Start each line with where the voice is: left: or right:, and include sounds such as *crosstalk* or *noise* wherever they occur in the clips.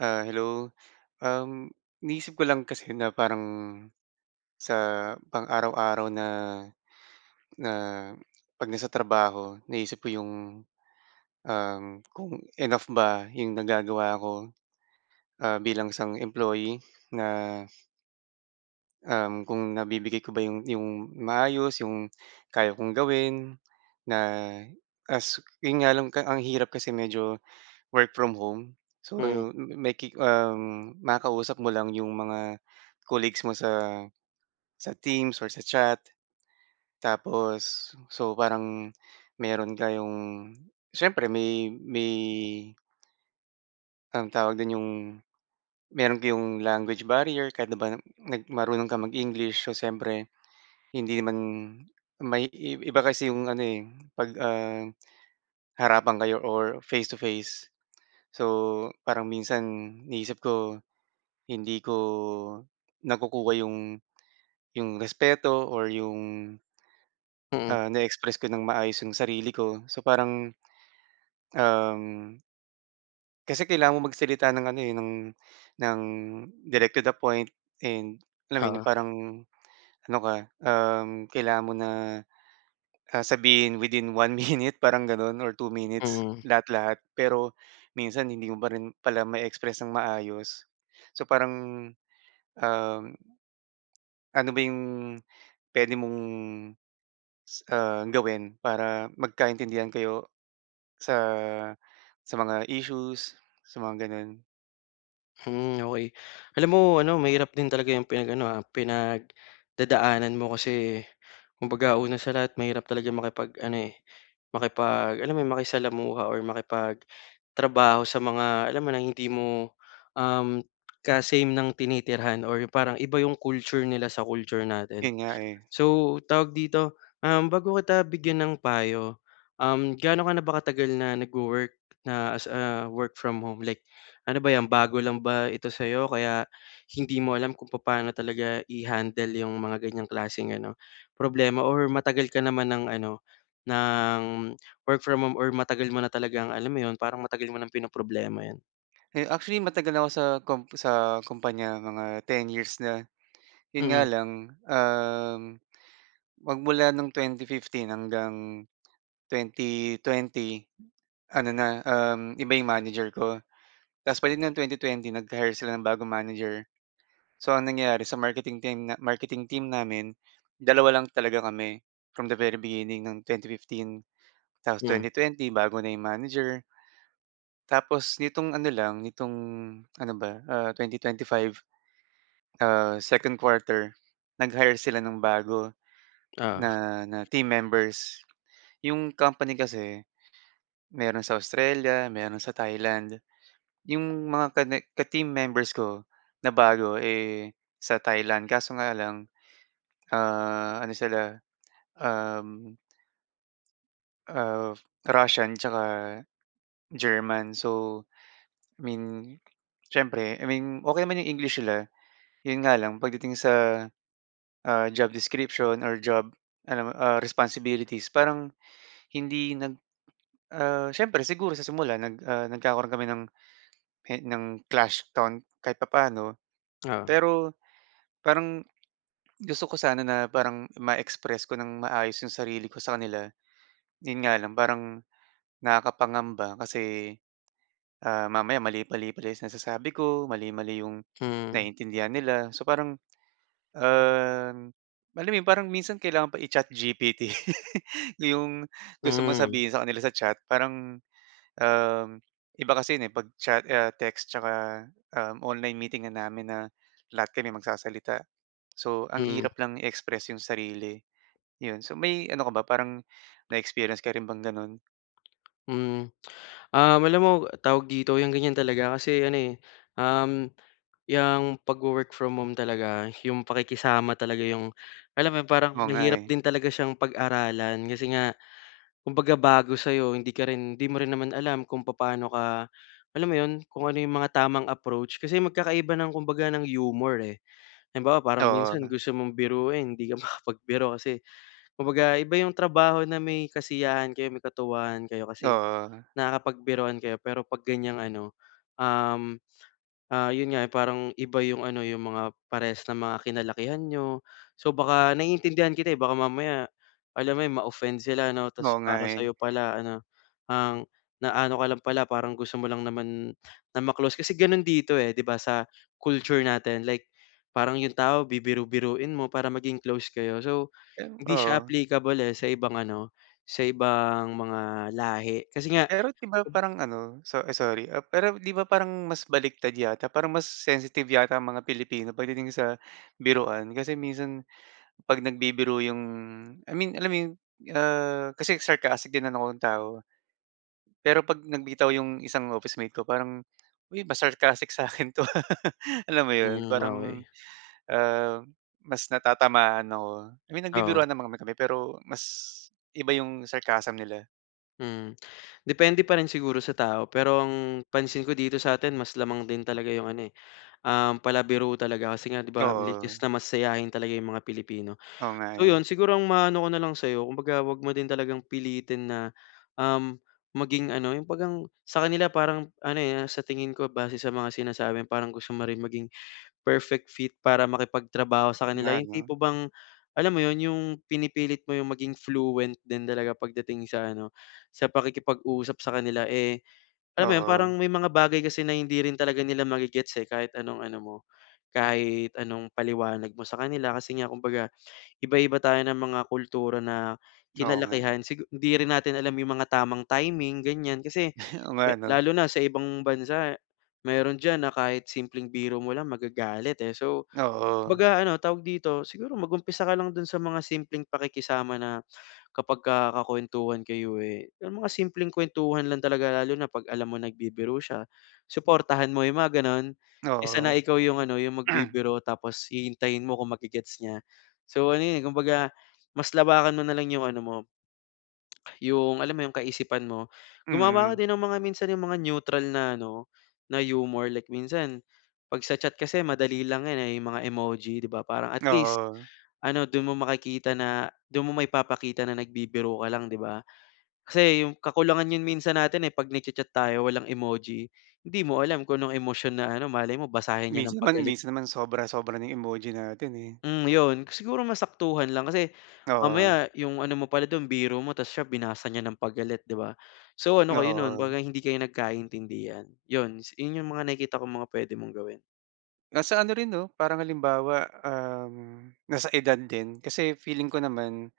right: Ah, hello. Um, iniisip ko lang kasi na parang sa pang-araw-araw na na pag nasa trabaho. Naisip ko yung, um kung enough ba yung nagagawa ko. Ah, bilang isang employee na Um, kung nabibigay ko ba yung yung maayos, yung kaya kong gawin, na as yun nga lang ang hirap kasi medyo work from home. So,
left: Mm.
right: yun may ki um, makakausap mo lang yung mga colleagues mo sa sa Teams or sa chat. Tapos, so, parang meron kayong siyempre may may anong tawag dun, yung meron kayong language barrier. Kahit na ba na marunong kang mag English. So siyempre hindi naman, may iba kasi yung ano, eh, pag, um, harapan kayo or face to face. So parang minsan iniisip ko, hindi ko nakukuha yung yung respeto or yung
left: Mm.
right: ah, na express ko ng maayos yung sarili ko. So, parang, um Kasi kailangan mo magsalita ng ano, eh, ng, ng direct to the point and alam mo yun
left: Oo.
right: parang ano ka, um, kailangan mo na, ah, sabihin within 1 minute parang gano'n or 2 minutes
left: Hmm.
right: lahat, lahat. Pero minsan hindi mo pa rin pala ma-e-express ng maayos. So parang, um, ano ba yung puwede mong, ah, gawin para magkaintindihan kayo sa, sa mga issues sa mga gano'n?
left: Hmm, okey. Alam mo ano mahirap din talaga yung pinag-ano, ah, pinagdadaanan mo. Kasi, kumbaga una sa lahat mahirap talaga makipag ano, eh, makipag alam mo yun, makisalamuha or makipagtrabaho sa mga alam mo ng hindi mo, um, ka same ng tinitirhan or parang iba yung culture nila sa culture natin.
right: Yun nga, eh.
left: So, tawag dito, um, bago kita bigyan ng payo, um, gaano ka na ba katagal na nagwo-work na as a work-from-home? Like ano ba yan bago lang ba ito sayo kaya hindi mo alam kung papaano talaga i-handle yung mga ganyang klaseng ano, problema, or matagal ka naman ng ano ng work-from-home, or matagal mo na talagang alam mo yun parang matagal mo ng pinoproblema yan?
right: Eh, actually matagal nako sa kum sa kumpanya mga 10 years na, 'yon nga
left: Mm.
right: lang, um, magmula noong 2015 hanggang 2020 ano na, um, iba 'yong manager ko ta's pagdating ng 2020 nag-hire sila ng bagong manager. So ang nangyari sa marketing team marketing team namin 2 lang talaga kami from the very beginning ng 2015 tapos
left: Hmm.
right: 2020 bago na 'yong manager. Tapos, nitong ano lang nitong ano ba, ah, 2025. Ah, 2nd quarter nag-hire sila ng bago
left: Oo.
right: na, na team members. Yung company kasi mayro'n sa Australia, mayro'n sa Thailand, yung mga ka ne ka team members ko na bago, eh, sa Thailand kaso nga lang, ah, ano sila, um ah Russian 'tsaka German so, I mean siyempre, I mean okey naman yung English nila yun nga lang pagdating sa, ah, job description or job ano, ah, responsibilities parang hindi nag ah, siyempre siguro sa simula nag, ah, nagkakaroon kami ng e ng clash on kahit papaano
left: Oo.
right: pero parang gusto ko sana na parang ma-express ko ng maayos yung sarili ko sa kanila, 'yon nga lang parang nakakapangamba kasi, ah, mamaya mali-mali pa pala nasasabi ko, mali-mali yung
left: Mm.
right: naiintindihan nila so parang, um, alam mo yun parang minsan kailangan pa i-chat GPT. *laughs* Yung gusto mong
left: Hmm.
right: sabihin sa kanila sa chat parang, um, iba kasi yon, eh, 'pag chat text 'tsaka, um, online meeting na namin na lahat kami magsasalita. So ang
left: Hmm.
right: hirap lang i-express 'yong sarili, 'yon so may ano ka ba parang na-experience ka rin bang gano'n?
left: Mm. Um, alam mo, tawag dito yung ganyan talaga kasi ano, eh, um, yang pag wo-work from home talaga, yung pakikisama talaga yung alam mo yun parang
right: Oo nga,
left: mahirap
right: eh.
left: din talaga siyang pag-aralan. Kasi nga, kumbaga bago sa'yo hindi ka rin hindi mo rin naman alam kung papaano ka, alam mo yun kung ano yung mga tamang approach. Kasi magkakaiba ng kumbaga ng humor, eh. Halimbawa parang minsan
right: Oo.
left: gusto mong biruin hindi ka makapagbiro kasi kumbaga iba yung trabaho na may kasiyahan kayo, may katuwaan kayo kasi
right: Oo.
left: nakakapagbiruan kayo. Pero pag ganyang ano, um, ah, yun nga, eh, parang iba yung ano yung mga parehas na mga kinalakihan niyo. So baka naiintindihan kita, eh. Baka mamaya alam mo, eh, ma-offend sila 'no. Tapos
right: Oo nga,
left: para
right: eh.
left: sa'yo pala ano, ang naano ka lang pala parang gusto mo lang naman na ma close. Kasi ganun dito, eh, 'di ba sa culture natin. Like, parang yung tao bibiru-biruin mo para maging close kayo. So
right: Yan,
left: hindi siya
right: oo.
left: applicable eh sa ibang ano, sa ibang mga lahi. Kasi nga
right: Pero 'di ba parang ano, so ay sorry. Pero di ba parang mas baliktad yata, parang mas sensitive yata ang mga Pilipino pagdating sa biruan. Kasi minsan pag nagbibiro yung I mean alam mo yun, ah, kasi sarcastic din na akong tao. Pero pag nagbitaw yung isang officemate ko parang, uy mas sarcastic saakin to, ah. Alam mo yun,
left: Hmm, okey.
right: parang, ah, mas natatamaan ako. I mean
left: Oo.
right: nagbibiruan naman kami kami, pero mas iba yung sarcasm nila.
left: Hmm, depende parin siguro sa tao. Pero ang pansin ko dito saatin mas lamang din talaga yung ano, eh, um, palabiro talaga. Kasi nga 'di ba likas
right: Oo.
left: na masayahin talaga yung mga Pilipino.
right: Oo nga,
left: So, yun,
right: eh.
left: siguro ang maaano ko na lang saiyo kumbaga huwag mo din talagang pilitin na, um, maging ano yung pag ang sakanila parang ano, eh, ah, sa tingin ko base sa mga sinasabi parang gusto mo rin maging perfect fit para makipagtrabaho sakanila.
right: Nga
left: Yung
right: 'no.
left: tipo bang, alam mo yun yung pinipilit mo yung maging fluent din talaga pagdating sa ano sa pakikipag-usap sakanila, eh, alam mo yun parang
right: Oo.
left: may mga bagay kasi na hindi rin talaga nila ma-ge-gets, eh, kahit anong ano mo, kahit anong paliwanag mo sakanila. Kasi nga kumbaga iba-iba tayo ng mga kultura na
right: Oo nga.
left: kinalakihan sigu hindi rin natin alam yung mga tamang timing ganyan. Kasi
right: *chuckles* Onga 'no.
left: lalo na sa ibang bansa meron diyan na kahit simpleng biro mo lang magagalit, eh. So,
right: Oo.
left: kumbaga ano tawag dito, siguro mag-umpisa ka lang dun sa mga simpleng pakikisama na kapagka kakuwentuhan kayo, eh, yung mga simpleng kwentuhan lang talaga. Lalo na pag alam mong nagbibiro siya, suportahan mo yung mga ganun. Kesa
right: Oo.
left: na ikaw yung ano, yung
right: *clears throat*
left: magbibiro tapos hihintayin mo kung ma-ge-gets niya. So, ano, eh, kumbaga mas lawakan mo nalang yung ano mo, yung alam mo yung kaisipan mo. Gumawa ka
right: Mhm.
left: din ng mga minsan yung mga neutral na ano, na humor. Like minsan pag sa chat kasi madali lang yan, eh, yung mga emoji 'di ba. Parang at least
right: Oo.
left: ano dun mo makikita na, dun mo maipapakita na nagbibiro ka lang 'di ba. Kasi yung kakulangan yun minsan natin, eh, pag nag-cha-chat tayo walang emoji. Hindi mo alam kung anong emosyon na ano malay mo basahin niya ng
right: Minsan naman
left: pagalit.
right: minsan naman sobra, sobra na yung emoji natin, eh.
left: Hmm, yun, siguro mas saktuhan lang. Kasi
right: Oo.
left: mamaya yung ano mo pala dun, biro mo tapos siya binasa niya ng pagalit 'di ba. So, ano kayo nun,
right: Oo.
left: kumbaga hindi kayo nagkaintindihan. Yun, yung ang mga nakikita kong mga pwede mong gawin.
right: Nasa ano rin 'no, parang halimbawa, um, nasa edad din. Kasi feeling ko naman,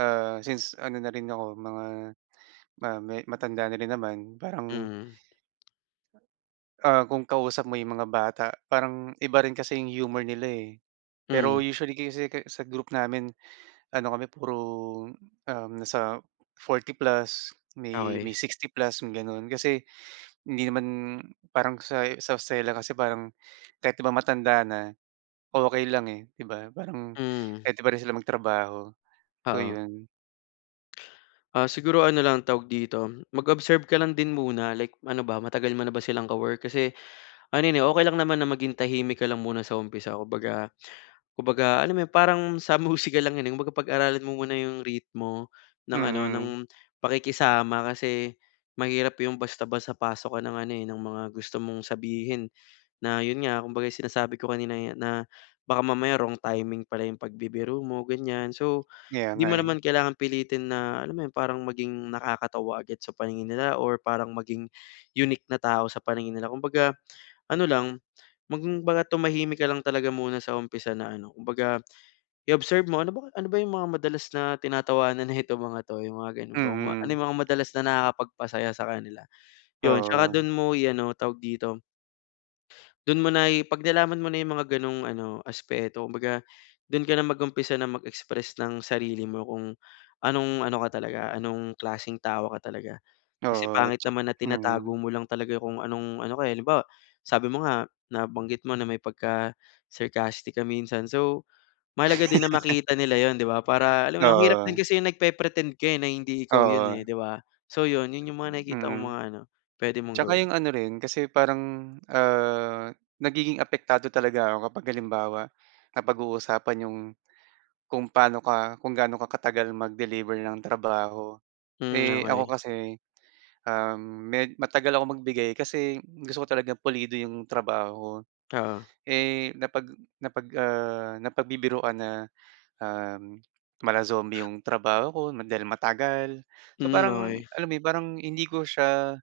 right: ah, since ano na rin ako mga, ah, me matanda na rin naman parang
left: Hmm.
right: ah, kung kausap mo yung mga bata parang iba rin kasi yung humor nila, eh. Pero
left: Mm.
right: usually kasi kasi sa group namin ano kami puro, um, nasa 40+ May,
left: Okey.
right: may 60+ yung gano'n. Kasi hindi naman parang sa, sa Australia kasi parang kahit di ba matanda na, okey lang, eh, di ba? Parang
left: Hmm.
right: pwede pa rin sila magtrabaho, so
left: Oo.
right: yun.
left: Ah, siguro ano lang tawag dito mag-observe ka lang din muna. Like ano ba, matagal mona ba silang ka work? Kasi, ano yan, eh, okey lang naman na maging tahimik ka lang muna sa umpisa. Kumbaga, kumbaga alam mo yun parang sa musika lang yan, eh, kumbaga pag-aralan mo muna yung ritmo ng ano
right: Mm.
left: ng pakikisama. Kasi, mahirap yung basta-basta pasok ka ng ano, eh, ng mga gusto mong sabihin. Na yun nga kumbaga sinasabi ko kanina, eh, na baka mamaya wrong timing pala yung pagbibiro mo, ganyan. So
right: Kaya nga,
left: di mo
right: eh.
left: naman kailangan pilitin na alam mo yun parang maging nakakatawa agad sa paningin nila or parang maging unique na tao sa paningin nila. Kumbaga ano lang, kumbaga tumahimik ka lang talaga muna sa umpisa na ano kumbaga i-observe mo, "Ano bang, ano ba yung mga madalas na tinatawanan nito mga 'to?" Yung mga gano'n ba kung ano
right: Mm.
left: yung mga madalas na nakakapagpasaya sakanila? Yun, 'tsaka
right: Oo.
left: do'n mo i-ano tawag dito? do'n mo na pag nalaman mo na yung mga ganong ano aspeto kumbaga do'n kana mag-umpisa na mag express ng sarili mo kung anong ano ka talaga, anong klaseng tao ka talaga. Kasi
right: Oo.
left: pangit
right: 'tsak
left: naman na tinatago
right: Mm.
left: mo lang talaga kung anong ano ka, eh. Halimbawa sabi mo nga nabanggit mo na may pagka sarcastic ka minsan. So, mahalaga din na makita nila yun di ba?
right: *laughs*
left: Para alam mo yung ang hirap din
right: Oo.
left: kasi yung nag pe-pretend ka, eh, na hindi ikaw yun,
right: Oo.
left: eh, di ba? So, yun yun yung mga nakikita kong
right: Mhm.
left: mga ano puwede mong
right: 'Tsaka
left: gawin.
right: yung ano rin kasi parang, ah, nagiging apektado talaga ako kapag halimbawa napaag-uusapan yung, kung paano ka kung gaano ka katagal mag-deliver ng trabaho.
left: Hmm, *smacks lips*
right: Eh, ako
left: okey.
right: kasi, um, med matagal akong magbigay kasi gusto ko talaga pulido yung trabaho ko.
left: Oo.
right: Eh, napag napag, ah, napagbibiruan na, ah, mala zombie yung trabaho ko dahil matagal. So
left: Hmm,
right: parang
left: okey.
right: alam mo yun parang hindi ko siya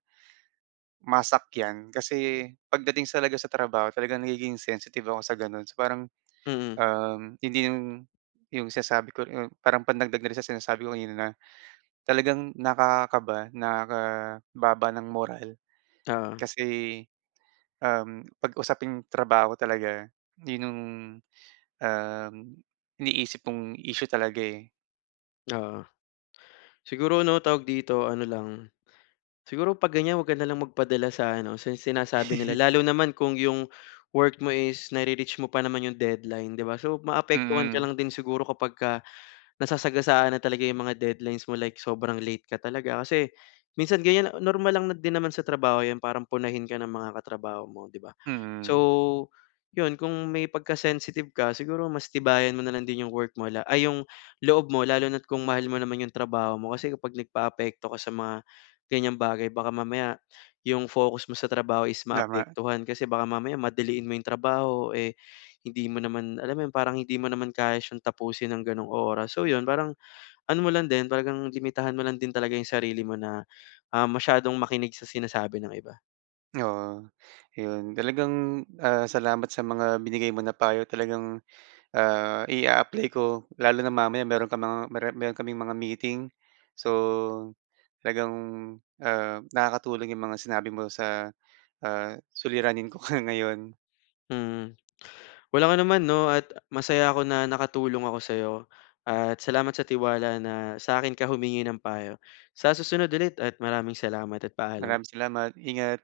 right: masakyan kasi pagdating talaga sa trabaho talagang nagiging sensitive ako sa gano'n. So parang,
left: Mm.
right: um, hindi yung yung sinasabi ko yung parang pandagdag na rin sa sinasabi ko kanina na talagang nakakaba nakababa ng moral.
left: Oo.
right: Kasi, um, pag usaping trabaho talaga yun yung, um, iniisip mong issue talaga, eh.
left: Oo. Siguro, ano tawag dito, ano lang siguro pag ganyan huwag ka nalang magpadala sa ano sa sinasabi nila.
right: *chuckles*
left: Lalo naman kung yung work mo is na-re-reach mo pa naman yung deadline 'di ba. So, maapektuhan ka
right: Mm.
left: lang din siguro kapagka nasasagasaan na talaga yung mga deadlines mo like sobrang late ka talaga. Kasi minsan ganyan, normal lang na din naman sa trabaho yan parang punahin ka ng mga katrabaho mo 'di ba?
right: Mm.
left: So, yun kung may pagka-sensitive ka siguro mas tibayan mo na lang din yung work mo la ay yung loob mo lalo na at kung mahal mo naman yung trabaho mo. Kasi kapag nagpa-apekto ka sa mga ganyang bagay baka mamaya yung focus mo sa trabaho is
right: Tama.
left: maapektuhan. Kasi baka mamaya madaliin mo yung trabaho, eh, hindi mo naman alam mo yun? Parang hindi mo naman kaya siyang tapusin ng ganoong oras. So, yun parang ano mo lang din, talagang limitahan mo lang din talaga yung sarili mo na, ah, masyadong makinig sa sinasabi ng iba.
right: Oo 'yon, talagang, ah, salamat sa mga binigay mo na payo talagang, ah, i-a-apply ko. Lalo na mamaya meron kang mga meron kaming mga meeting. So, talagang, ah, nakakatulong 'yong mga sinabi mo sa, ah, suliranin ko nga ngayon.
left: Hmm. Walang anuman 'no at masaya ako na nakatulong ako saiyo at salamat sa tiwala na saakin ka humingi ng payo. Sa susunod ulit at maraming salamat at paalam.
right: Maraming salamat. Ingat!